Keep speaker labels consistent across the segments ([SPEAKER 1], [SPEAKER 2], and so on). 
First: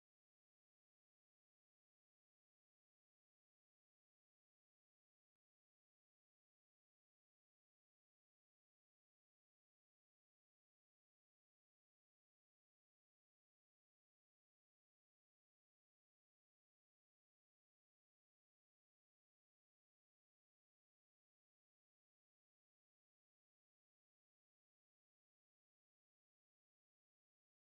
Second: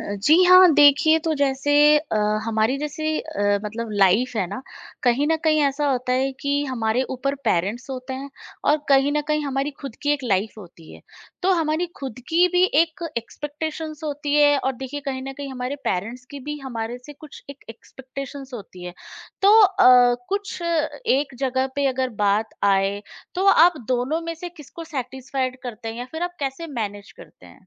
[SPEAKER 1] जी हाँ, देखिए तो जैसे अ, हमारी जैसे मतलब लाइफ है ना, कहीं न कहीं ऐसा होता है कि हमारे ऊपर पेरेंट्स होते हैं और कहीं न कहीं हमारी खुद की एक लाइफ होती है। तो हमारी खुद की भी एक एक्सपेक्टेशंस होती है और देखिए कहीं न कहीं हमारे पेरेंट्स की भी हमारे से कुछ एक एक्सपेक्टेशंस होती है। तो कुछ एक जगह पे अगर बात आए, तो आप दोनों में से किसको सैटिस्फाइड करते हैं या फिर आप कैसे मैनेज करते हैं?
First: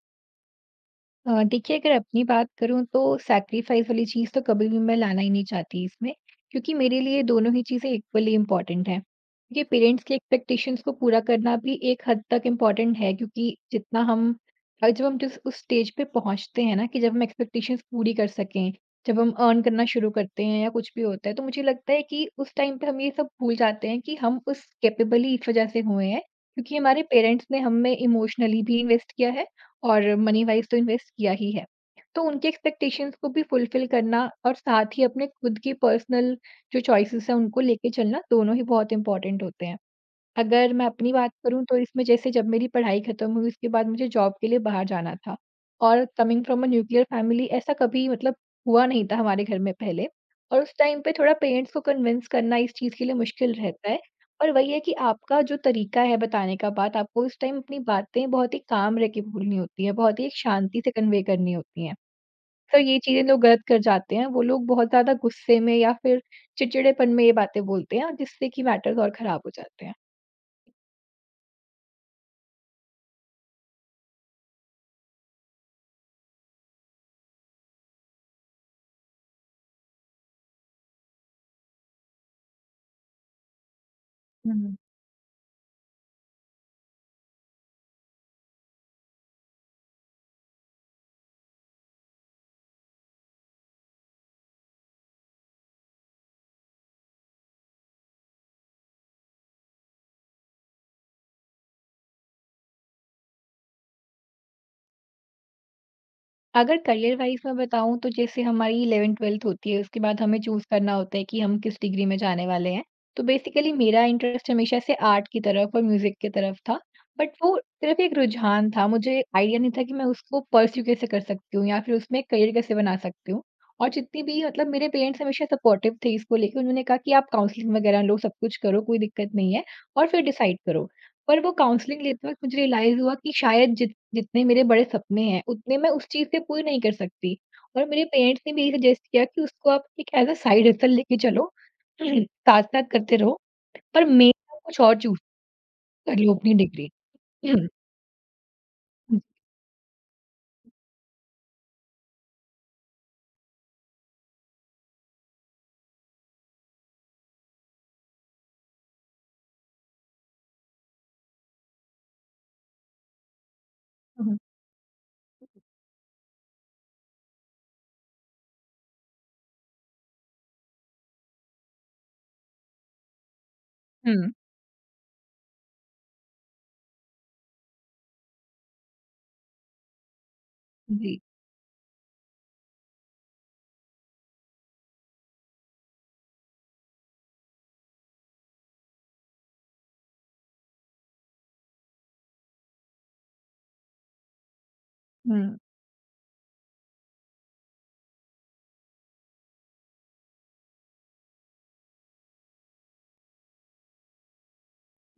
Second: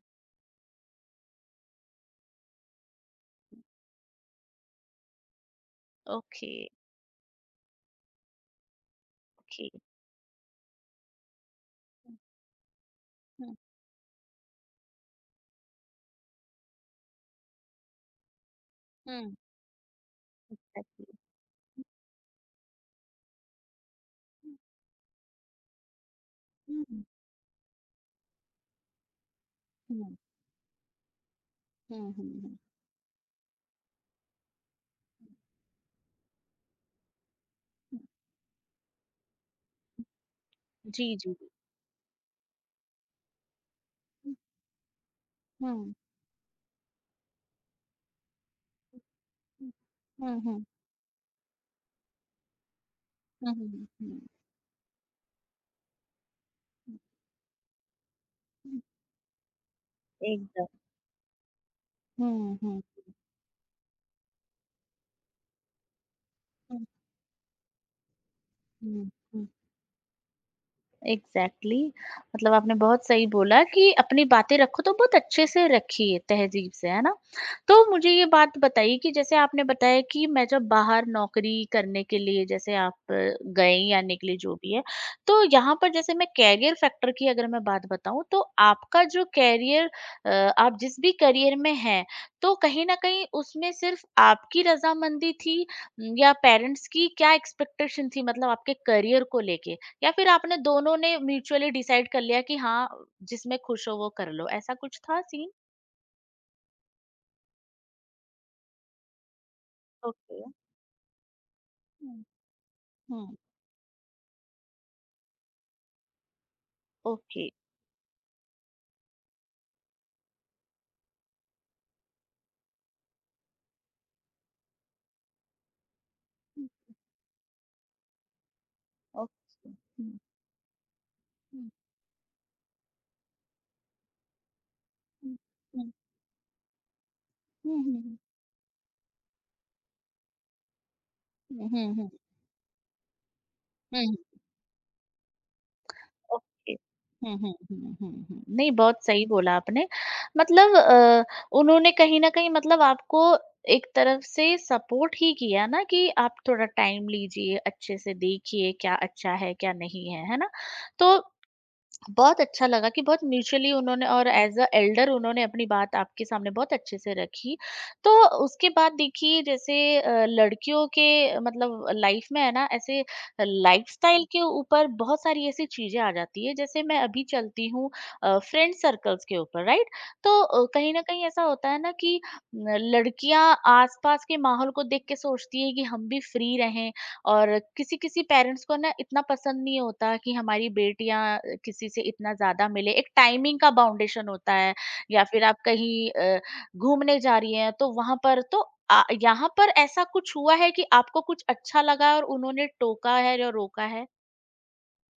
[SPEAKER 2] देखिए, अगर अपनी बात करूँ तो सैक्रिफ़ाइस वाली चीज़ तो कभी भी मैं लाना ही नहीं चाहती इसमें,
[SPEAKER 1] ओके,
[SPEAKER 2] क्योंकि मेरे लिए दोनों ही चीज़ें इक्वली इम्पोर्टेंट हैं। देखिए,
[SPEAKER 1] ओके।
[SPEAKER 2] पेरेंट्स की एक्सपेक्टेशंस को पूरा करना भी एक
[SPEAKER 1] हुँ,
[SPEAKER 2] हद तक इम्पोर्टेंट है,
[SPEAKER 1] हुँ।
[SPEAKER 2] क्योंकि जब हम जिस उस स्टेज पे पहुँचते हैं ना, कि जब हम एक्सपेक्टेशंस पूरी कर सकें, जब हम
[SPEAKER 1] हुँ,
[SPEAKER 2] अर्न करना शुरू करते हैं या कुछ भी
[SPEAKER 1] एग्ज़ैक्टली।
[SPEAKER 2] होता है, तो मुझे लगता है कि उस टाइम पे हम ये सब भूल जाते हैं कि हम उस कैपेबल ही इस वज़ह से हुए हैं, क्योंकि
[SPEAKER 1] हुँ, हुँ,
[SPEAKER 2] हमारे पेरेंट्स ने हम में इमोशनली भी इन्वेस्ट किया है और मनी-वाइज़ तो इन्वेस्ट किया ही है।
[SPEAKER 1] हुँ, हुँ,
[SPEAKER 2] तो
[SPEAKER 1] हुँ,
[SPEAKER 2] उनके
[SPEAKER 1] हुँ।
[SPEAKER 2] एक्सपेक्टेशंस को भी फुलफ़िल करना और साथ ही अपने खुद की पर्सनल जो चॉइसेस हैं, उनको लेके चलना, दोनों ही बहुत इम्पोर्टेंट होते हैं। अगर मैं
[SPEAKER 1] जी,
[SPEAKER 2] अपनी बात
[SPEAKER 1] जी, जी।
[SPEAKER 2] करूँ तो इसमें, जैसे जब मेरी पढ़ाई ख़त्म हुई उसके बाद मुझे जॉब
[SPEAKER 1] हुँ,
[SPEAKER 2] के लिए बाहर जाना था,
[SPEAKER 1] हुँ,
[SPEAKER 2] और coming from a nuclear family, ऐसा कभी मतलब हुआ नहीं था हमारे घर
[SPEAKER 1] हुँ,
[SPEAKER 2] में पहले।
[SPEAKER 1] हुँ,
[SPEAKER 2] और
[SPEAKER 1] हुँ,
[SPEAKER 2] उस टाइम पे थोड़ा पेरेंट्स को कन्विंस करना इस चीज़ के लिए
[SPEAKER 1] हुँ,
[SPEAKER 2] मुश्किल
[SPEAKER 1] हुँ,
[SPEAKER 2] रहता है।
[SPEAKER 1] हुँ,
[SPEAKER 2] और वही है कि आपका जो तरीका है बताने का बात,
[SPEAKER 1] हुँ,
[SPEAKER 2] आपको उस टाइम अपनी बातें बहुत ही
[SPEAKER 1] हुँ,
[SPEAKER 2] काम रह के बोलनी होती है, बहुत ही एक
[SPEAKER 1] एकदम।
[SPEAKER 2] शांति से कन्वे करनी होती हैं।
[SPEAKER 1] हुँ, हुँ,
[SPEAKER 2] तो
[SPEAKER 1] हुँ,
[SPEAKER 2] ये चीज़ें लोग गलत कर जाते हैं, वो लोग बहुत ज़्यादा गुस्से में या फिर
[SPEAKER 1] हुँ,
[SPEAKER 2] चिड़चिड़ेपन में ये बातें बोलते हैं, जिससे कि मैटर्स
[SPEAKER 1] हुँ,
[SPEAKER 2] और ख़राब
[SPEAKER 1] हुँ।
[SPEAKER 2] हो जाते
[SPEAKER 1] एग्जैक्टली exactly। मतलब आपने बहुत सही बोला कि अपनी बातें रखो तो बहुत अच्छे से रखिए, तहजीब से, है ना? तो मुझे ये बात बताइए कि जैसे आपने बताया कि मैं जब बाहर नौकरी करने के लिए, जैसे आप गए या निकले जो भी
[SPEAKER 2] हैं।
[SPEAKER 1] है, तो यहाँ पर जैसे मैं कैरियर फैक्टर की अगर मैं बात बताऊं, तो आपका जो कैरियर, आप जिस भी करियर में हैं, तो कहीं ना कहीं उसमें सिर्फ आपकी रजामंदी थी या पेरेंट्स की क्या एक्सपेक्टेशन थी, मतलब आपके करियर को लेके, या फिर आपने दोनों ने म्यूचुअली डिसाइड कर लिया कि हाँ, जिसमें खुश हो वो कर लो, ऐसा कुछ था सीन?
[SPEAKER 2] अगर करियर वाइज़ मैं बताऊँ, तो जैसे हमारी 11th-12th होती है, उसके बाद हमें
[SPEAKER 1] ओके।
[SPEAKER 2] चूज़ करना होता है कि हम किस डिग्री में
[SPEAKER 1] हम्म।
[SPEAKER 2] जाने वाले हैं। तो
[SPEAKER 1] हम्म।
[SPEAKER 2] बेसिकली मेरा इंटरेस्ट हमेशा से आर्ट की तरफ और म्यूज़िक की तरफ था। But
[SPEAKER 1] okay.
[SPEAKER 2] वो सिर्फ़ एक रुझान था, मुझे आइडिया नहीं था कि मैं उसको पर्स्यू कैसे कर सकती हूँ या फिर उसमें करियर कैसे बना सकती हूँ। और जितनी भी मतलब मेरे पेरेंट्स हमेशा सपोर्टिव थे इसको लेके,
[SPEAKER 1] हम्म,
[SPEAKER 2] उन्होंने कहा कि आप काउंसलिंग वगैरह लो, सब कुछ करो, कोई दिक्कत नहीं है,
[SPEAKER 1] ओके।
[SPEAKER 2] और
[SPEAKER 1] हम्म,
[SPEAKER 2] फिर डिसाइड करो। पर वो
[SPEAKER 1] हम्म,
[SPEAKER 2] काउंसलिंग लेते वक़्त मुझे रियलाइज़ हुआ कि शायद जितने मेरे बड़े सपने
[SPEAKER 1] हम्म।
[SPEAKER 2] हैं, उतने मैं
[SPEAKER 1] हम्म,
[SPEAKER 2] उस चीज़ से पूरे नहीं कर सकती।
[SPEAKER 1] हम्म,
[SPEAKER 2] और मेरे
[SPEAKER 1] हम्म,
[SPEAKER 2] पेरेंट्स ने भी यही सजेस्ट किया कि उसको आप एक एज़ अ साइड हसल लेके चलो,
[SPEAKER 1] हम्म, हम्म,
[SPEAKER 2] साथ-साथ करते रहो, पर
[SPEAKER 1] हम्म,
[SPEAKER 2] मेन आप कुछ और चूज़ कर लो अपनी
[SPEAKER 1] ओके।
[SPEAKER 2] डिग्री। हुँ,
[SPEAKER 1] नहीं, बहुत सही बोला आपने। मतलब उन्होंने कहीं ना कहीं मतलब आपको एक तरफ से सपोर्ट ही किया ना, कि आप थोड़ा टाइम लीजिए, अच्छे से देखिए क्या अच्छा है क्या नहीं है, है ना? तो बहुत अच्छा लगा कि बहुत म्यूचुअली उन्होंने
[SPEAKER 2] हुँ,
[SPEAKER 1] और
[SPEAKER 2] हुँ,
[SPEAKER 1] एज अ एल्डर उन्होंने अपनी बात आपके सामने बहुत अच्छे से रखी। तो उसके बाद देखिए जैसे लड़कियों के मतलब लाइफ में है ना, ऐसे लाइफस्टाइल
[SPEAKER 2] हुँ,
[SPEAKER 1] के ऊपर बहुत सारी ऐसी चीज़ें आ जाती है। जैसे मैं अभी चलती हूँ फ्रेंड सर्कल्स के ऊपर, राइट? तो कहीं न
[SPEAKER 2] जी,
[SPEAKER 1] कहीं ऐसा होता है ना, कि न लड़कियाँ आस-पास के माहौल को देख के सोचती है कि हम भी फ्री रहें, और किसी-किसी पेरेंट्स को ना इतना पसंद नहीं होता कि हमारी बेटियाँ किसी से इतना ज़्यादा मिले। एक टाइमिंग का बाउंडेशन होता है या फिर
[SPEAKER 2] हुँ।
[SPEAKER 1] आप कहीं घूमने जा रही हैं तो वहाँ पर तो यहाँ पर ऐसा कुछ हुआ है कि आपको कुछ अच्छा लगा है और उन्होंने टोका है या रोका है?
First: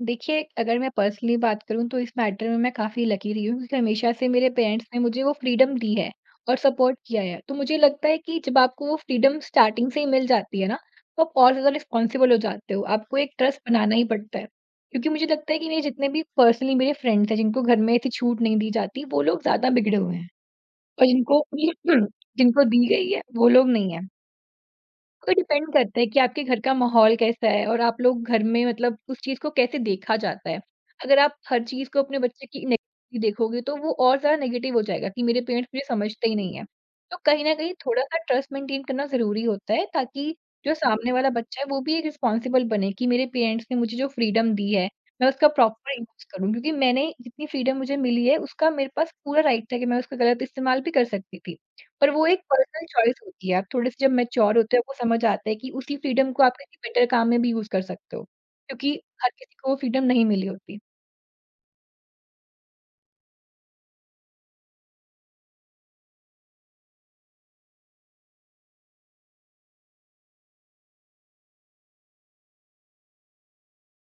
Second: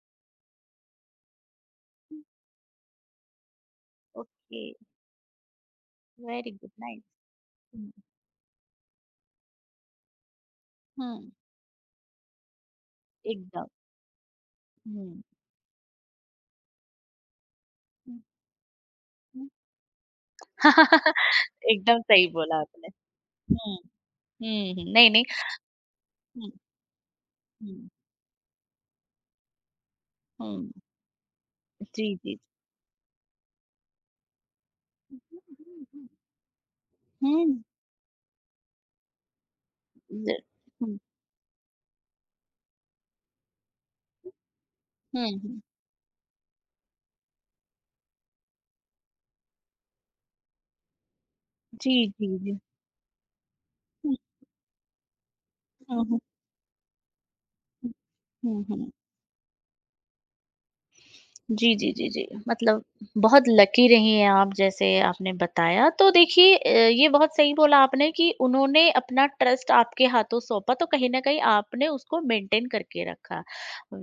[SPEAKER 2] देखिए, अगर मैं पर्सनली बात करूँ तो इस
[SPEAKER 1] हुँ।
[SPEAKER 2] मैटर में मैं काफ़ी लकी रही हूँ, क्योंकि हमेशा से मेरे
[SPEAKER 1] ओके,
[SPEAKER 2] पेरेंट्स ने मुझे वो फ्रीडम दी है
[SPEAKER 1] वेरी
[SPEAKER 2] और
[SPEAKER 1] गुड,
[SPEAKER 2] सपोर्ट
[SPEAKER 1] नाइस।
[SPEAKER 2] किया है। तो मुझे
[SPEAKER 1] हुँ,
[SPEAKER 2] लगता है कि जब आपको वो फ्रीडम स्टार्टिंग से ही मिल जाती है ना, तो
[SPEAKER 1] हुँ।
[SPEAKER 2] आप और ज़्यादा रिस्पॉन्सिबल हो जाते हो। आपको एक ट्रस्ट
[SPEAKER 1] एकदम।
[SPEAKER 2] बनाना ही पड़ता है। क्योंकि
[SPEAKER 1] हुँ।
[SPEAKER 2] मुझे लगता है कि मेरे जितने भी पर्सनली मेरे फ्रेंड्स हैं जिनको घर में ऐसी
[SPEAKER 1] हुँ,
[SPEAKER 2] छूट नहीं दी जाती, वो लोग
[SPEAKER 1] हुँ।
[SPEAKER 2] ज़्यादा बिगड़े हुए हैं, और जिनको
[SPEAKER 1] एकदम सही बोला
[SPEAKER 2] जिनको दी
[SPEAKER 1] आपने।
[SPEAKER 2] गई है, वो लोग
[SPEAKER 1] हुँ,
[SPEAKER 2] नहीं हैं।
[SPEAKER 1] हुँ, हुँ। नहीं, नहीं।
[SPEAKER 2] वो डिपेंड करता है कि आपके
[SPEAKER 1] हुँ।
[SPEAKER 2] घर का माहौल कैसा है और
[SPEAKER 1] हुँ।
[SPEAKER 2] आप लोग घर में मतलब उस चीज़ को कैसे देखा जाता है।
[SPEAKER 1] हुँ।
[SPEAKER 2] अगर आप हर चीज़ को
[SPEAKER 1] जी,
[SPEAKER 2] अपने
[SPEAKER 1] जी।
[SPEAKER 2] बच्चे की नेगेटिव देखोगे, तो वो और ज़्यादा नेगेटिव हो जाएगा कि मेरे पेरेंट्स
[SPEAKER 1] हुँ,
[SPEAKER 2] मुझे समझते ही नहीं है। तो कहीं न कहीं थोड़ा-सा ट्रस्ट मेंटेन करना ज़रूरी होता है,
[SPEAKER 1] ज
[SPEAKER 2] ताकि जो
[SPEAKER 1] हुँ,
[SPEAKER 2] सामने वाला बच्चा है वो भी एक रिस्पॉन्सिबल बने कि मेरे पेरेंट्स ने मुझे जो फ्रीडम दी है,
[SPEAKER 1] हुँ,
[SPEAKER 2] मैं उसका
[SPEAKER 1] हुँ।
[SPEAKER 2] प्रॉपर यूज़ करूँ, क्योंकि मैंने जितनी फ्रीडम मुझे मिली है उसका मेरे पास पूरा राइट था कि मैं उसका गलत इस्तेमाल भी कर सकती थी।
[SPEAKER 1] जी,
[SPEAKER 2] पर वो
[SPEAKER 1] जी,
[SPEAKER 2] एक
[SPEAKER 1] जी।
[SPEAKER 2] पर्सनल चॉइस होती है, आप थोड़े-से जब
[SPEAKER 1] हुँ,
[SPEAKER 2] मैच्योर होते हो, आपको समझ आता है कि उसी
[SPEAKER 1] हुँ, हुँ,
[SPEAKER 2] फ्रीडम को आप किसी बेटर काम में भी यूज़ कर सकते हो,
[SPEAKER 1] हुँ, हुँ, हुँ।
[SPEAKER 2] क्योंकि हर किसी को वो फ्रीडम नहीं मिली होती।
[SPEAKER 1] जी, जी, जी, जी। मतलब बहुत लकी रही हैं आप, जैसे आपने बताया। तो देखिए ये बहुत सही बोला आपने कि उन्होंने अपना ट्रस्ट आपके हाथों सौंपा तो कहीं न कहीं आपने उसको मेंटेन करके रखा।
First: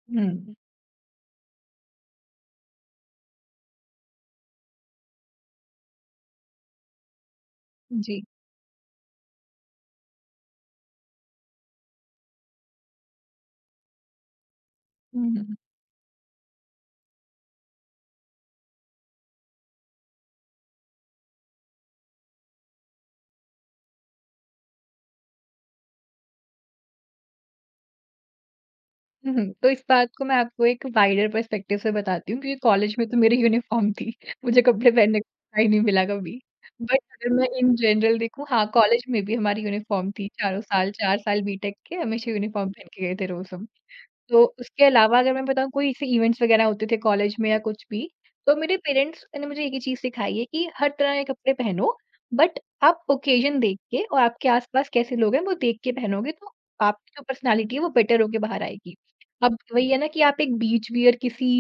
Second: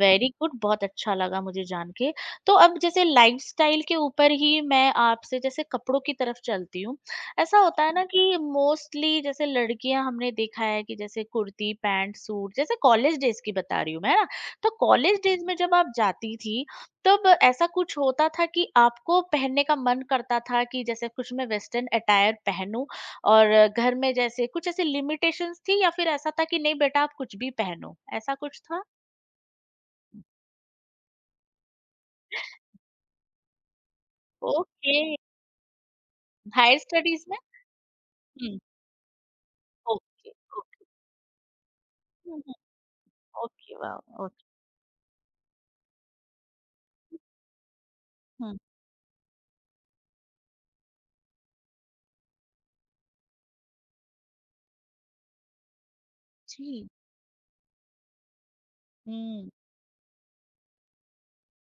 [SPEAKER 1] वेरी
[SPEAKER 2] हुँ,
[SPEAKER 1] गुड, बहुत अच्छा लगा मुझे जान के। तो अब जैसे लाइफ़स्टाइल के ऊपर ही मैं आपसे जैसे कपड़ों की तरफ चलती हूँ। ऐसा होता है ना
[SPEAKER 2] जी।
[SPEAKER 1] कि मोस्टली जैसे लड़कियाँ, हमने देखा है कि जैसे कुर्ती, पैंट, सूट, जैसे कॉलेज डेज़ की बता रही हूँ मैं, है ना? तो कॉलेज
[SPEAKER 2] हुँ,
[SPEAKER 1] डेज़ में
[SPEAKER 2] हुँ,
[SPEAKER 1] जब आप जाती थी, तब ऐसा कुछ होता था कि आपको पहनने का मन करता था कि जैसे कुछ मैं वेस्टर्न अटायर पहनूं, और घर में जैसे कुछ ऐसे लिमिटेशंस थी या फिर ऐसा था कि नहीं बेटा आप कुछ भी पहनो, ऐसा कुछ था?
[SPEAKER 2] हुँ, हुँ। तो इस बात को मैं आपको एक वाइडर पर्सपेक्टिव से बताती हूँ, क्योंकि कॉलेज में तो मेरी यूनिफ़ॉर्म थी, मुझे कपड़े
[SPEAKER 1] ओके,
[SPEAKER 2] पहनने का मौका ही नहीं मिला कभी।
[SPEAKER 1] हायर
[SPEAKER 2] बट
[SPEAKER 1] स्टडीज
[SPEAKER 2] अगर
[SPEAKER 1] में।
[SPEAKER 2] मैं इन जनरल देखूँ,
[SPEAKER 1] हम्म।
[SPEAKER 2] हाँ, कॉलेज में भी हमारी यूनिफ़ॉर्म थी,
[SPEAKER 1] ओके।
[SPEAKER 2] चारों
[SPEAKER 1] ओके।
[SPEAKER 2] साल, 4 साल बीटेक के हमेशा
[SPEAKER 1] हम्म,
[SPEAKER 2] यूनिफ़ॉर्म पहन के गए थे
[SPEAKER 1] हम्म,
[SPEAKER 2] रोज़ हम।
[SPEAKER 1] ओके, वाह,
[SPEAKER 2] तो
[SPEAKER 1] ओके।
[SPEAKER 2] उसके अलावा अगर मैं बताऊँ, कोई ऐसे इवेंट्स वगैरह होते थे कॉलेज में या कुछ भी, तो
[SPEAKER 1] हम्म।
[SPEAKER 2] मेरे पेरेंट्स ने मुझे एक ही चीज़ सिखाई है कि हर तरह के कपड़े पहनो, बट आप ओकेजन देख के और आपके आस-पास कैसे लोग हैं वो देख के पहनोगे, तो
[SPEAKER 1] जी।
[SPEAKER 2] आपकी जो पर्सनैलिटी है वो बेटर होके बाहर आएगी।
[SPEAKER 1] हम्म।
[SPEAKER 2] अब वही है ना कि आप एक बीच वियर किसी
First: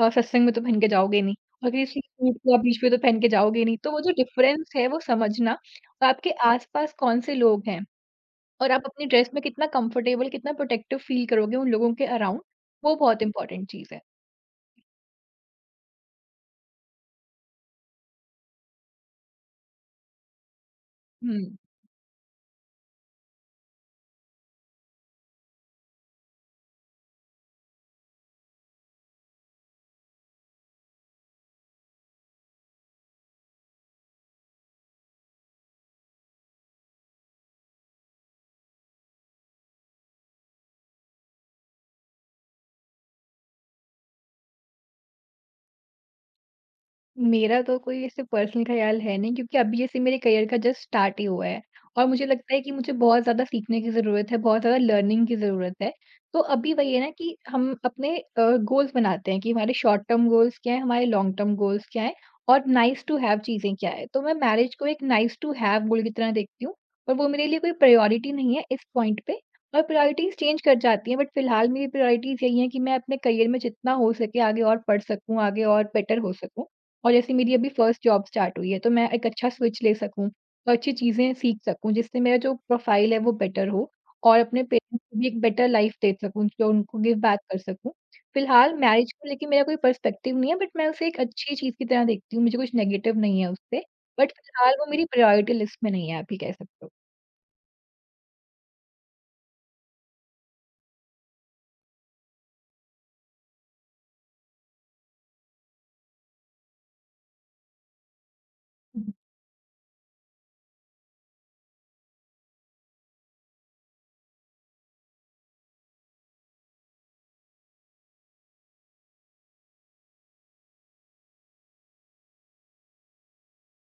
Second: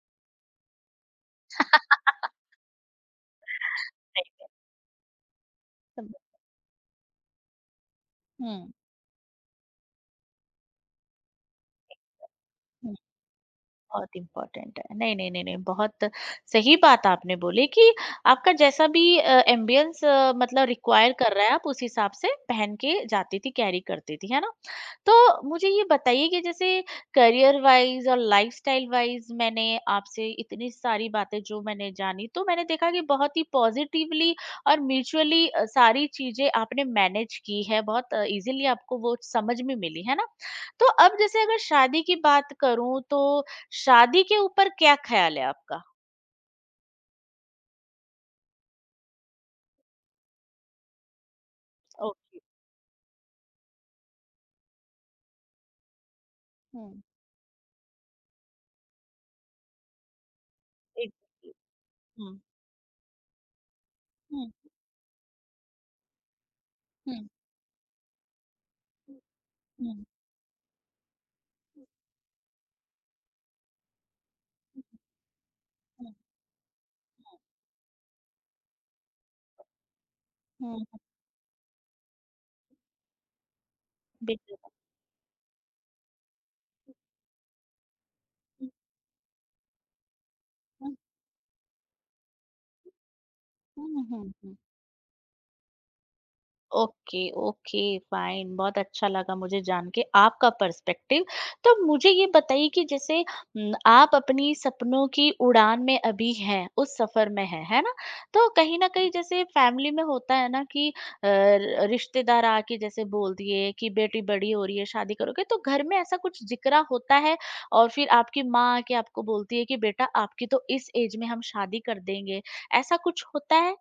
[SPEAKER 2] सत्संग में तो पहन के जाओगे नहीं, और किसी सूट को आप बीच में तो पहन के जाओगे नहीं। तो वो जो
[SPEAKER 1] सही।
[SPEAKER 2] डिफ़रेंस है वो समझना, और
[SPEAKER 1] समझ-
[SPEAKER 2] आपके आस-पास कौन से लोग हैं।
[SPEAKER 1] हम्म।
[SPEAKER 2] और आप अपनी ड्रेस में कितना कंफर्टेबल, कितना प्रोटेक्टिव फील करोगे उन लोगों के अराउंड, वो बहुत इम्पोर्टेंट चीज़ है।
[SPEAKER 1] बहुत इम्पोर्टेंट है। नहीं, नहीं, नहीं, नहीं, बहुत सही बात आपने बोली कि आपका जैसा भी एम्बियंस मतलब रिक्वायर कर रहा है,
[SPEAKER 2] हुँ।
[SPEAKER 1] आप उस हिसाब से पहन के जाती थी, कैरी करती थी, है ना? तो मुझे ये बताइए कि जैसे करियर वाइज़ और लाइफ़स्टाइल वाइज़ मैंने आपसे इतनी सारी बातें जो मैंने जानी, तो मैंने देखा कि बहुत ही पॉज़िटिवली और म्यूचुअली सारी चीज़ें आपने मैनेज की है, बहुत ईज़िली आपको वो समझ में मिली, है ना? तो अब जैसे अगर शादी की बात करूँ, तो शादी के ऊपर क्या ख़्याल है आपका?
[SPEAKER 2] मेरा तो कोई ऐसे पर्सनल ख़्याल है नहीं, क्योंकि अभी ऐसे मेरे करियर का जस्ट स्टार्ट ही हुआ है, और मुझे
[SPEAKER 1] ओके।
[SPEAKER 2] लगता है कि मुझे बहुत ज़्यादा सीखने की ज़रूरत है, बहुत ज़्यादा लर्निंग की ज़रूरत है। तो अभी वही
[SPEAKER 1] हुँ।
[SPEAKER 2] है ना कि हम अपने गोल्स बनाते हैं कि हमारे शॉर्ट टर्म गोल्स क्या हैं, हमारे लॉन्ग
[SPEAKER 1] एग्ज़ैक्टली।
[SPEAKER 2] टर्म गोल्स क्या हैं,
[SPEAKER 1] हुँ।
[SPEAKER 2] और नाइस टू हैव चीज़ें क्या हैं। तो मैं
[SPEAKER 1] हुँ,
[SPEAKER 2] मैरिज को एक नाइस टू हैव गोल की तरह देखती हूँ,
[SPEAKER 1] हुँ,
[SPEAKER 2] और
[SPEAKER 1] हुँ,
[SPEAKER 2] वो मेरे लिए कोई प्रायोरिटी नहीं है इस
[SPEAKER 1] हुँ,
[SPEAKER 2] पॉइंट पे, और
[SPEAKER 1] हुँ,
[SPEAKER 2] प्रायोरिटीज़ चेंज कर जाती हैं, बट फ़िलहाल
[SPEAKER 1] हुँ,
[SPEAKER 2] मेरी प्रायोरिटीज़ यही हैं कि मैं अपने करियर में जितना हो सके आगे और पढ़ सकूँ, आगे और
[SPEAKER 1] हुँ,
[SPEAKER 2] बेटर हो सकूँ। और जैसे मेरी अभी फर्स्ट जॉब स्टार्ट हुई है, तो मैं एक अच्छा स्विच ले सकूँ और
[SPEAKER 1] हुँ,
[SPEAKER 2] अच्छी
[SPEAKER 1] हुँ,
[SPEAKER 2] चीज़ें सीख सकूँ, जिससे मेरा जो प्रोफ़ाइल है वो बेटर हो, और अपने
[SPEAKER 1] बिल्कुल।
[SPEAKER 2] पेरेंट्स को भी एक बेटर लाइफ़ दे सकूँ, जो उनको गिव बैक कर सकूँ।
[SPEAKER 1] हुँ,
[SPEAKER 2] फ़िलहाल मैरिज को लेके मेरा कोई पर्सपेक्टिव नहीं है, बट मैं
[SPEAKER 1] हुँ,
[SPEAKER 2] उसे एक अच्छी चीज़ की तरह देखती हूँ, मुझे कुछ नेगेटिव नहीं है उससे,
[SPEAKER 1] हुँ,
[SPEAKER 2] बट
[SPEAKER 1] हुँ।
[SPEAKER 2] फ़िलहाल वो मेरी प्रायोरिटी लिस्ट में नहीं है, आप ये कह सकते
[SPEAKER 1] ओके, ओके, फाइन, बहुत अच्छा लगा मुझे जान के आपका पर्सपेक्टिव। तो मुझे ये बताइए कि जैसे आप अपनी सपनों की उड़ान में अभी हैं, उस सफ़र में हैं, है ना? तो कहीं न कहीं
[SPEAKER 2] हो।
[SPEAKER 1] जैसे फैमिली में होता है ना कि अ, र रिश्तेदार आके जैसे बोल दिए कि बेटी बड़ी हो रही है, शादी करोगे, तो घर में ऐसा कुछ जिक्रा होता है और फिर आपकी माँ आके आपको बोलती है कि बेटा आपकी तो इस एज में हम शादी कर देंगे, ऐसा कुछ होता है?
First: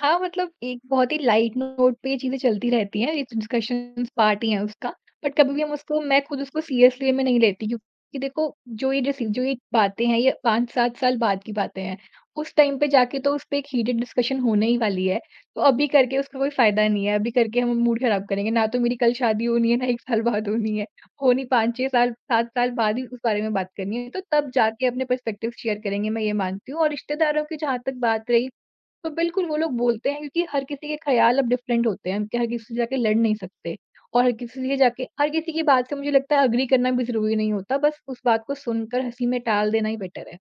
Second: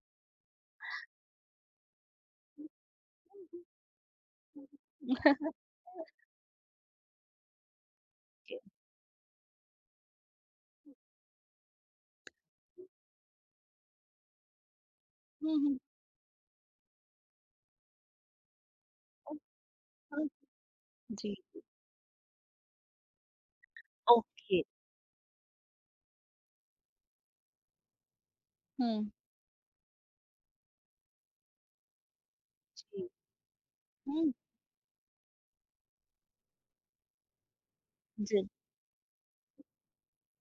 [SPEAKER 2] हाँ, मतलब एक बहुत ही लाइट नोट पे ये चीज़ें चलती रहती हैं, ये डिस्कशंस पार्ट ही है उसका। बट कभी भी हम उसको मैं खुद उसको सीरियसली में नहीं लेती, क्योंकि देखो जो ये बातें हैं, ये 5-7 साल बाद की बातें हैं। उस टाइम पे जाके तो उस पे एक हीटेड डिस्कशन होने ही वाली है।
[SPEAKER 1] हुँ,
[SPEAKER 2] तो
[SPEAKER 1] हुँ।
[SPEAKER 2] अभी करके उसका कोई फ़ायदा नहीं है, अभी करके हम मूड खराब करेंगे। ना तो मेरी कल शादी होनी है, ना 1 साल
[SPEAKER 1] ओह!
[SPEAKER 2] बाद होनी है।
[SPEAKER 1] जी,
[SPEAKER 2] होनी
[SPEAKER 1] जी।
[SPEAKER 2] 5-6 साल, 7 साल बाद ही उस बारे में बात करनी है। तो तब
[SPEAKER 1] ओके।
[SPEAKER 2] जाके अपने पर्सपेक्टिव शेयर करेंगे, मैं ये मानती हूँ। और रिश्तेदारों की जहाँ तक बात रही,
[SPEAKER 1] हुँ।
[SPEAKER 2] तो बिल्कुल वो लोग बोलते हैं, क्योंकि हर किसी के ख़्याल अब डिफरेंट होते हैं, हम हर किसी से जाके
[SPEAKER 1] जी।
[SPEAKER 2] लड़ नहीं सकते, और
[SPEAKER 1] हुँ,
[SPEAKER 2] हर किसी से जाके हर किसी की बात से मुझे लगता है एग्री करना भी ज़रूरी नहीं होता, बस उस बात
[SPEAKER 1] जी।
[SPEAKER 2] को सुनकर हँसी में टाल देना ही बेटर है।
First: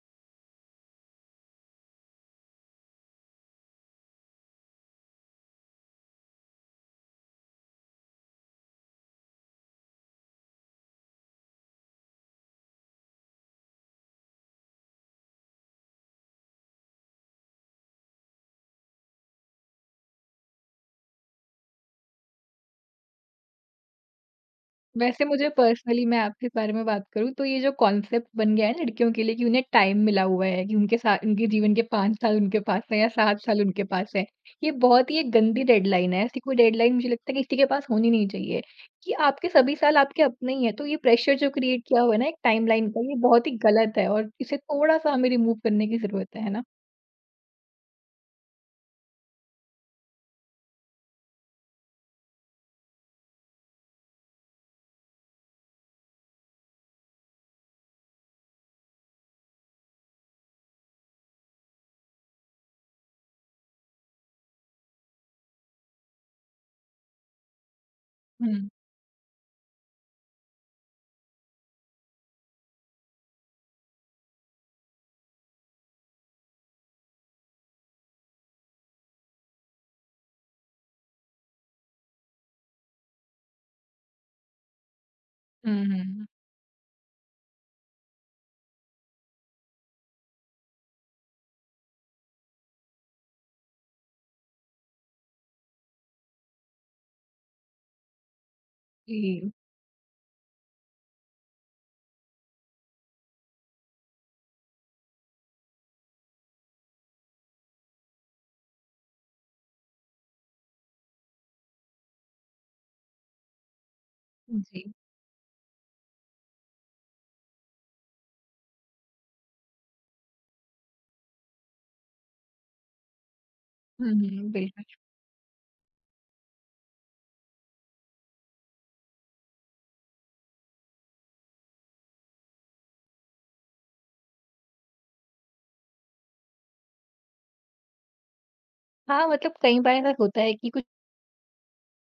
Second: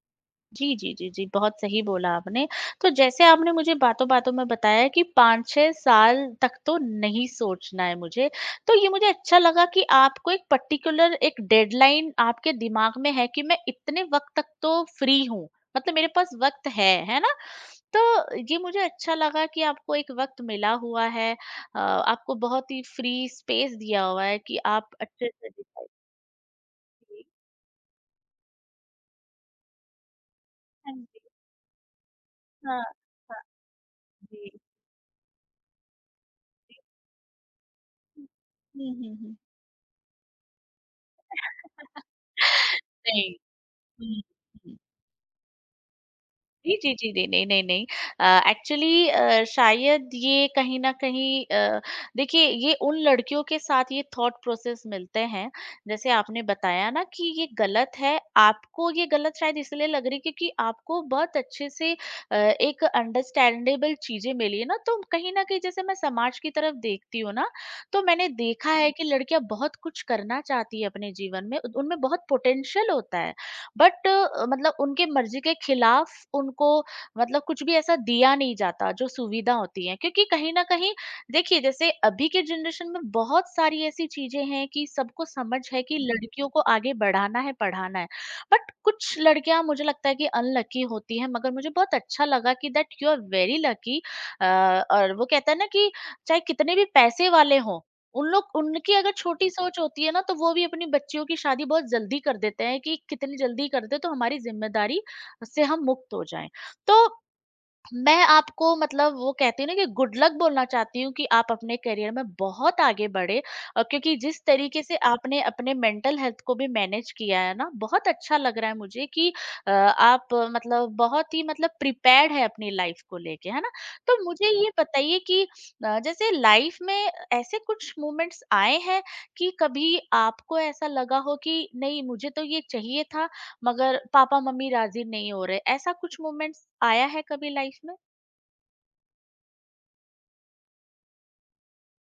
[SPEAKER 1] जी, जी, जी, जी, बहुत सही बोला आपने। तो जैसे आपने मुझे बातों-बातों में बताया कि 5-6 साल तक तो नहीं सोचना है मुझे, तो ये मुझे अच्छा लगा कि आपको एक पर्टिकुलर एक डेडलाइन आपके दिमाग में है कि मैं इतने वक़्त तक तो फ्री हूँ, मतलब मेरे पास वक़्त है ना? तो ये मुझे अच्छा लगा कि आपको एक वक़्त मिला हुआ है, आपको बहुत ही फ्री स्पेस दिया हुआ है कि आप
[SPEAKER 2] वैसे
[SPEAKER 1] अच्छे
[SPEAKER 2] मुझे
[SPEAKER 1] से डिसाइड।
[SPEAKER 2] पर्सनली, मैं आपके इस बारे में बात
[SPEAKER 1] जी,
[SPEAKER 2] करूँ, तो ये जो कॉन्सेप्ट बन गया है लड़कियों के लिए कि उन्हें टाइम मिला हुआ है, कि
[SPEAKER 1] हाँ
[SPEAKER 2] उनके
[SPEAKER 1] जी,
[SPEAKER 2] साथ उनके जीवन के 5 साल उनके
[SPEAKER 1] हाँ,
[SPEAKER 2] पास है या
[SPEAKER 1] हाँ,
[SPEAKER 2] 7 साल उनके पास है,
[SPEAKER 1] जी,
[SPEAKER 2] ये बहुत ही एक गंदी डेडलाइन है। ऐसी कोई
[SPEAKER 1] जी।
[SPEAKER 2] डेडलाइन मुझे लगता है कि किसी के पास होनी नहीं चाहिए,
[SPEAKER 1] हुँ,
[SPEAKER 2] कि
[SPEAKER 1] हुँ, हुँ।
[SPEAKER 2] आपके सभी साल आपके अपने ही है, तो ये प्रेशर जो क्रिएट किया हुआ है ना एक टाइमलाइन का, ये
[SPEAKER 1] नहीं,
[SPEAKER 2] बहुत ही गलत है,
[SPEAKER 1] हुँ,
[SPEAKER 2] और इसे
[SPEAKER 1] हुँ।
[SPEAKER 2] थोड़ा सा हमें रिमूव करने की जरूरत है ना।
[SPEAKER 1] जी, जी, जी, जी, नहीं, नहीं, नहीं। एक्चुअली शायद ये कहीं न कहीं देखिए ये उन लड़कियों के साथ ये थॉट प्रोसेस मिलते हैं, जैसे आपने बताया ना कि ये गलत है, आपको ये गलत शायद इसलिए लग रही है क्योंकि आपको बहुत अच्छे से एक अंडरस्टैंडेबल चीज़ें मिली है ना, तो कहीं न कहीं जैसे मैं समाज की तरफ देखती हूँ ना, तो मैंने
[SPEAKER 2] हुँ,
[SPEAKER 1] देखा है कि लड़कियाँ बहुत कुछ करना चाहती है अपने जीवन में, उनमें बहुत पोटेंशियल होता है। बट मतलब उनके मर्जी के खिलाफ उनको मतलब कुछ भी ऐसा दिया नहीं जाता जो सुविधा होती है, क्योंकि कहीं ना कहीं देखिए जैसे अभी के जनरेशन में बहुत सारी ऐसी चीजें हैं कि सबको समझ है
[SPEAKER 2] हुँ,
[SPEAKER 1] कि
[SPEAKER 2] हुँ,
[SPEAKER 1] लड़कियों को आगे बढ़ाना है, पढ़ाना है, बट कुछ लड़कियां मुझे लगता है कि अनलकी होती है, मगर मुझे बहुत अच्छा लगा कि that you are very lucky. और वो कहता है ना कि चाहे कितने भी पैसे वाले हों, उन लोग उनकी अगर छोटी
[SPEAKER 2] जी,
[SPEAKER 1] सोच होती है ना तो वो भी अपनी बच्चियों की शादी बहुत जल्दी कर देते हैं कि कितनी जल्दी कर दे तो हमारी जिम्मेदारी से हम मुक्त हो जाएं। तो मैं आपको मतलब वो कहती हूँ ना कि गुड लक बोलना चाहती हूँ कि आप अपने करियर में बहुत आगे बढ़े, और क्योंकि जिस तरीके
[SPEAKER 2] जी।
[SPEAKER 1] से आपने अपने मेंटल हेल्थ को भी मैनेज किया है ना, बहुत अच्छा लग रहा है मुझे कि आप मतलब बहुत ही मतलब प्रिपेयर्ड है अपनी लाइफ को लेके, है ना?
[SPEAKER 2] हुँ,
[SPEAKER 1] तो मुझे
[SPEAKER 2] हुँ,
[SPEAKER 1] ये
[SPEAKER 2] बिल्कुल।
[SPEAKER 1] बताइए कि जैसे लाइफ में ऐसे कुछ मोमेंट्स आए हैं कि कभी आपको ऐसा लगा हो कि नहीं मुझे तो ये चाहिए था मगर पापा-मम्मी राज़ी नहीं हो रहे। ऐसा कुछ मोमेंट्स आया है कभी लाइफ़ में?
[SPEAKER 2] हाँ, मतलब कई बार ऐसा होता है कि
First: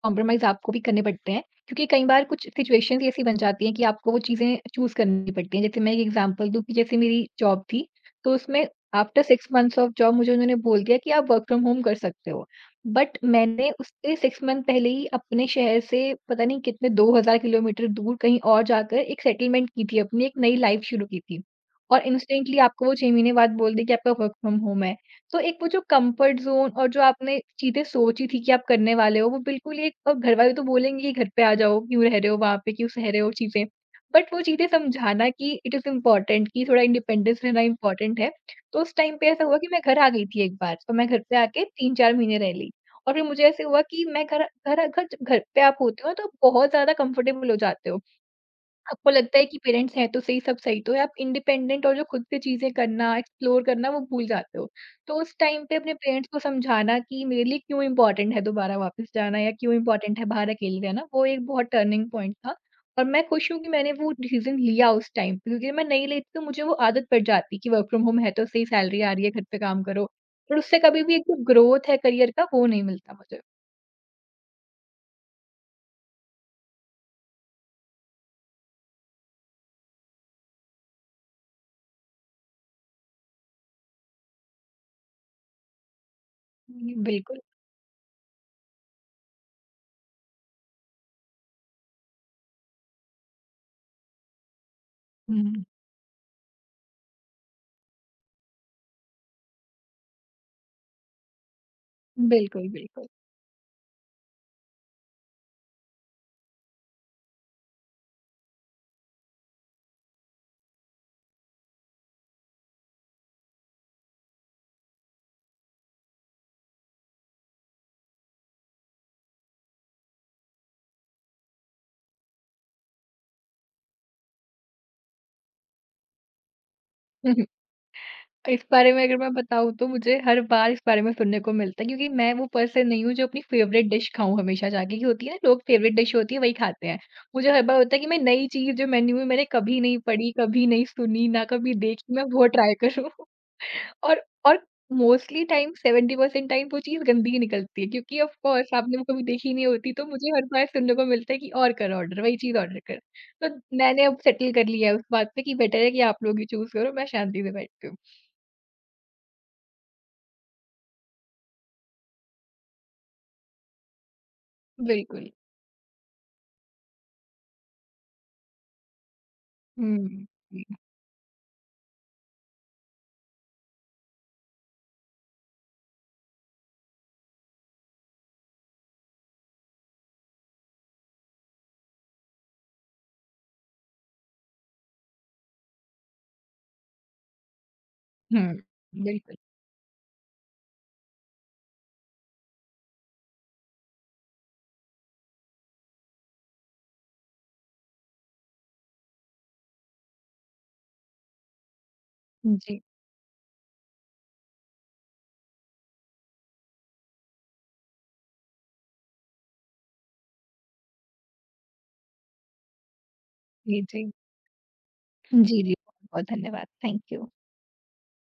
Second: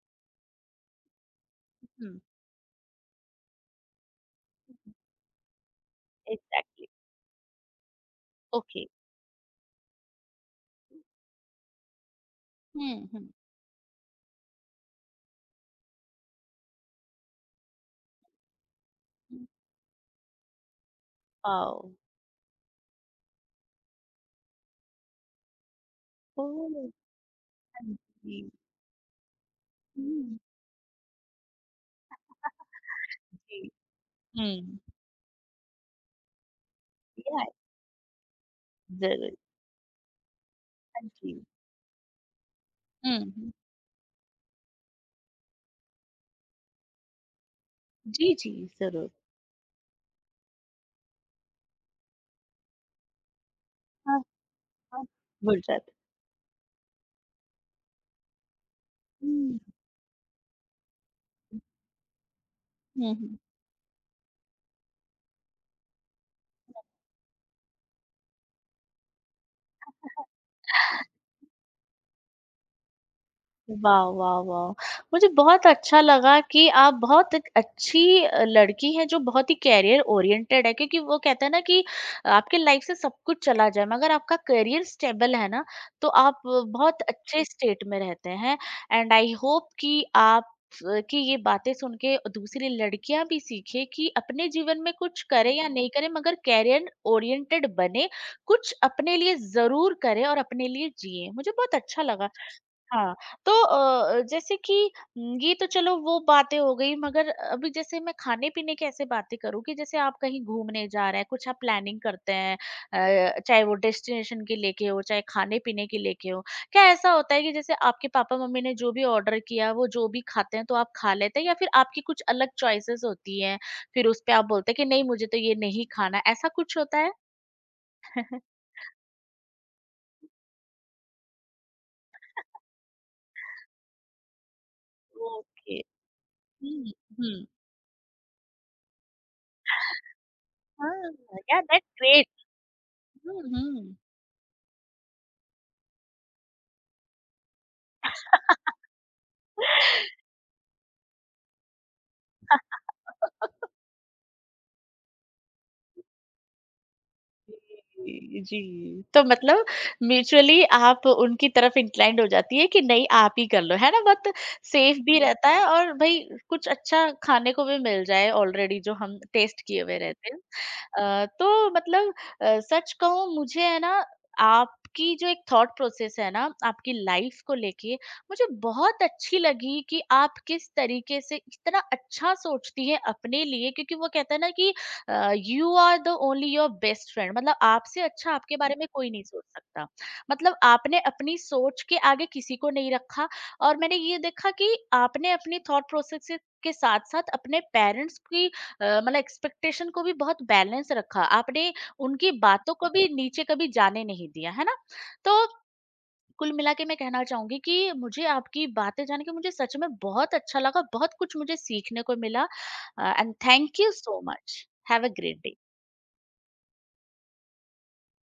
[SPEAKER 2] कॉम्प्रोमाइज़ आपको भी करने पड़ते हैं, क्योंकि कई
[SPEAKER 1] हुँ।
[SPEAKER 2] बार कुछ सिचुएशंस ऐसी बन जाती हैं कि आपको वो चीज़ें
[SPEAKER 1] हुँ।
[SPEAKER 2] चूज़ करनी पड़ती हैं। जैसे मैं एक एग्ज़ाम्पल दूँ, कि
[SPEAKER 1] एग्ज़ैक्टली,
[SPEAKER 2] जैसे मेरी जॉब थी, तो उसमें
[SPEAKER 1] okay.
[SPEAKER 2] After 6 months of job मुझे उन्होंने बोल दिया कि आप वर्क फ्रॉम होम कर सकते हो।
[SPEAKER 1] हुँ,
[SPEAKER 2] बट
[SPEAKER 1] हुँ,
[SPEAKER 2] मैंने उससे 6 मंथ पहले ही अपने शहर से पता नहीं कितने 2000 किलोमीटर दूर कहीं और जाकर एक
[SPEAKER 1] हुँ।
[SPEAKER 2] सेटलमेंट की थी, अपनी एक नई लाइफ़ शुरू की थी।
[SPEAKER 1] वाओ!
[SPEAKER 2] और इंस्टेंटली आपको वो 6 महीने बाद बोल दें कि आपका वर्क फ्रॉम होम है। तो एक वो जो कंफर्ट ज़ोन और
[SPEAKER 1] ओह!
[SPEAKER 2] जो आपने चीज़ें
[SPEAKER 1] हाँ
[SPEAKER 2] सोची थी
[SPEAKER 1] जी।
[SPEAKER 2] कि आप करने वाले हो, वो बिल्कुल ही, एक और
[SPEAKER 1] हुँ।
[SPEAKER 2] घरवाले तो बोलेंगे ही, "घर पे आ जाओ, क्यों रह रहे हो वहाँ पे, क्यों सह रहे हो
[SPEAKER 1] जी।
[SPEAKER 2] चीज़ें?" बट वो चीज़ें
[SPEAKER 1] हुँ।
[SPEAKER 2] समझाना कि इट इज़ इम्पोर्टेंट कि थोड़ा
[SPEAKER 1] या
[SPEAKER 2] इंडिपेंडेंस रहना इम्पोर्टेंट है। तो उस टाइम पे
[SPEAKER 1] ज़रूर।
[SPEAKER 2] ऐसा हुआ कि मैं घर आ गई थी एक बार, और
[SPEAKER 1] हाँ
[SPEAKER 2] मैं घर पे
[SPEAKER 1] जी।
[SPEAKER 2] आके 3-4 महीने रह ली, और
[SPEAKER 1] हुँ,
[SPEAKER 2] फिर मुझे
[SPEAKER 1] हुँ।
[SPEAKER 2] ऐसे हुआ कि मैं घर घर घर जब घर पे आप होते हो ना, तो आप बहुत ज़्यादा कंफर्टेबल हो जाते हो।
[SPEAKER 1] जी, जी, ज़रूर।
[SPEAKER 2] आपको लगता है कि पेरेंट्स हैं तो सही, सब सही तो है, आप इंडिपेंडेंट और जो खुद से चीज़ें करना, एक्सप्लोर करना वो
[SPEAKER 1] हाँ,
[SPEAKER 2] भूल जाते हो।
[SPEAKER 1] हाँ।
[SPEAKER 2] तो उस
[SPEAKER 1] भूल
[SPEAKER 2] टाइम पे
[SPEAKER 1] जाते।
[SPEAKER 2] अपने पेरेंट्स को समझाना कि मेरे लिए क्यों इम्पोर्टेंट है दोबारा वापस जाना या
[SPEAKER 1] हुँ,
[SPEAKER 2] क्यों इम्पोर्टेंट है बाहर अकेले रहना, वो एक बहुत टर्निंग पॉइंट था। और
[SPEAKER 1] हुँ,
[SPEAKER 2] मैं
[SPEAKER 1] हुँ।
[SPEAKER 2] खुश हूँ कि मैंने वो डिसीज़न लिया उस टाइम पे, क्योंकि मैं नहीं लेती तो मुझे वो आदत पड़ जाती कि वर्क फ्रॉम होम है तो सही, सैलरी आ रही है, घर पे काम करो। पर उससे कभी भी एक जो ग्रोथ है करियर का, वो नहीं मिलता मुझे।
[SPEAKER 1] वाह, वाह, वाह! मुझे बहुत अच्छा लगा कि आप बहुत एक अच्छी लड़की हैं जो बहुत ही करियर ओरिएंटेड है, क्योंकि वो कहते हैं ना कि आपके लाइफ से सब कुछ चला जाए मगर आपका करियर स्टेबल है ना, तो आप बहुत
[SPEAKER 2] बिल्कुल।
[SPEAKER 1] अच्छे स्टेट में रहते हैं। एंड आई होप कि आप की ये बातें सुन के दूसरी लड़कियां भी सीखें कि अपने जीवन में कुछ करें
[SPEAKER 2] हुँ,
[SPEAKER 1] या नहीं करें मगर करियर ओरिएंटेड बने, कुछ अपने लिए ज़रूर करें और अपने लिए जिएँ। मुझे बहुत अच्छा लगा।
[SPEAKER 2] बिल्कुल, बिल्कुल।
[SPEAKER 1] हाँ, तो जैसे कि ये तो चलो वो बातें हो गई, मगर अभी जैसे मैं खाने-पीने की ऐसे बातें करूँ कि जैसे आप कहीं घूमने जा रहे हैं, कुछ आप प्लानिंग करते हैं, चाहे वो डेस्टिनेशन की लेके हो, चाहे खाने-पीने की लेके हो। क्या ऐसा होता है कि जैसे आपके पापा-मम्मी ने जो भी ऑर्डर किया, वो जो भी खाते हैं तो आप खा लेते हैं या फिर आपकी कुछ अलग चॉइसेस होती हैं, फिर उस पे आप बोलते हैं कि नहीं मुझे तो ये नहीं खाना, ऐसा कुछ होता है?
[SPEAKER 2] इस बारे में अगर मैं बताऊँ, तो मुझे हर बार इस बारे में सुनने को मिलता है, क्योंकि मैं वो पर्सन नहीं हूँ जो अपनी फेवरेट डिश खाऊँ हमेशा जाके, कि होती है ना, लोग
[SPEAKER 1] ओके।
[SPEAKER 2] फेवरेट डिश होती है वही
[SPEAKER 1] हुँ,
[SPEAKER 2] खाते हैं।
[SPEAKER 1] हुँ।
[SPEAKER 2] मुझे हर बार होता है कि मैं नई चीज़, जो मेन्यू में मैंने कभी नहीं पढ़ी, कभी नहीं
[SPEAKER 1] हाँ,
[SPEAKER 2] सुनी, ना
[SPEAKER 1] या
[SPEAKER 2] कभी
[SPEAKER 1] दैट्स
[SPEAKER 2] देखी, मैं
[SPEAKER 1] ग्रेट।
[SPEAKER 2] वो ट्राई करूँ।
[SPEAKER 1] हुँ, हुँ।
[SPEAKER 2] और और मोस्टली टाइम 70% टाइम वो चीज़ गंदी ही निकलती है, क्योंकि ऑफ़ कोर्स आपने वो कभी देखी नहीं होती, तो मुझे हर बार सुनने को मिलता है कि और कर ऑर्डर, वही चीज़ ऑर्डर कर। तो मैंने अब सेटल कर लिया है उस बात पे कि बेटर है कि आप लोग ही चूज़ करो, मैं शांति से बैठती हूँ।
[SPEAKER 1] जी, जी। तो मतलब म्यूचुअली आप उनकी तरफ इंक्लाइंड हो जाती है कि नहीं आप ही कर लो, है ना? बहुत सेफ भी
[SPEAKER 2] बिल्कुल।
[SPEAKER 1] रहता है और भई कुछ अच्छा खाने को भी मिल जाए ऑलरेडी जो हम टेस्ट किए हुए
[SPEAKER 2] हुँ,
[SPEAKER 1] रहते हैं।
[SPEAKER 2] हुँ,
[SPEAKER 1] तो मतलब सच कहूँ मुझे है ना आपकी जो एक थॉट प्रोसेस है ना, आपकी लाइफ़ को लेके मुझे बहुत अच्छी लगी कि आप किस तरीके से इतना अच्छा सोचती हैं अपने लिए, क्योंकि वो कहते हैं ना कि you are the only your best friend, मतलब आपसे अच्छा
[SPEAKER 2] हुँ,
[SPEAKER 1] आपके बारे में कोई नहीं
[SPEAKER 2] बिल्कुल।
[SPEAKER 1] सोच सकता, मतलब आपने अपनी सोच के आगे किसी को नहीं रखा। और मैंने ये देखा कि आपने अपनी थॉट प्रोसेस के साथ साथ अपने पेरेंट्स की मतलब एक्सपेक्टेशन को भी बहुत बैलेंस रखा आपने, उनकी बातों
[SPEAKER 2] जी,
[SPEAKER 1] को भी नीचे कभी जाने नहीं दिया, है ना? तो कुल मिला के मैं कहना चाहूंगी कि मुझे आपकी बातें जान के मुझे सच में बहुत अच्छा लगा, बहुत कुछ मुझे सीखने को मिला। एंड थैंक
[SPEAKER 2] जी,
[SPEAKER 1] यू
[SPEAKER 2] जी।
[SPEAKER 1] So much. Have a great day.
[SPEAKER 2] जी, जी, बहुत-बहुत धन्यवाद। Thank you.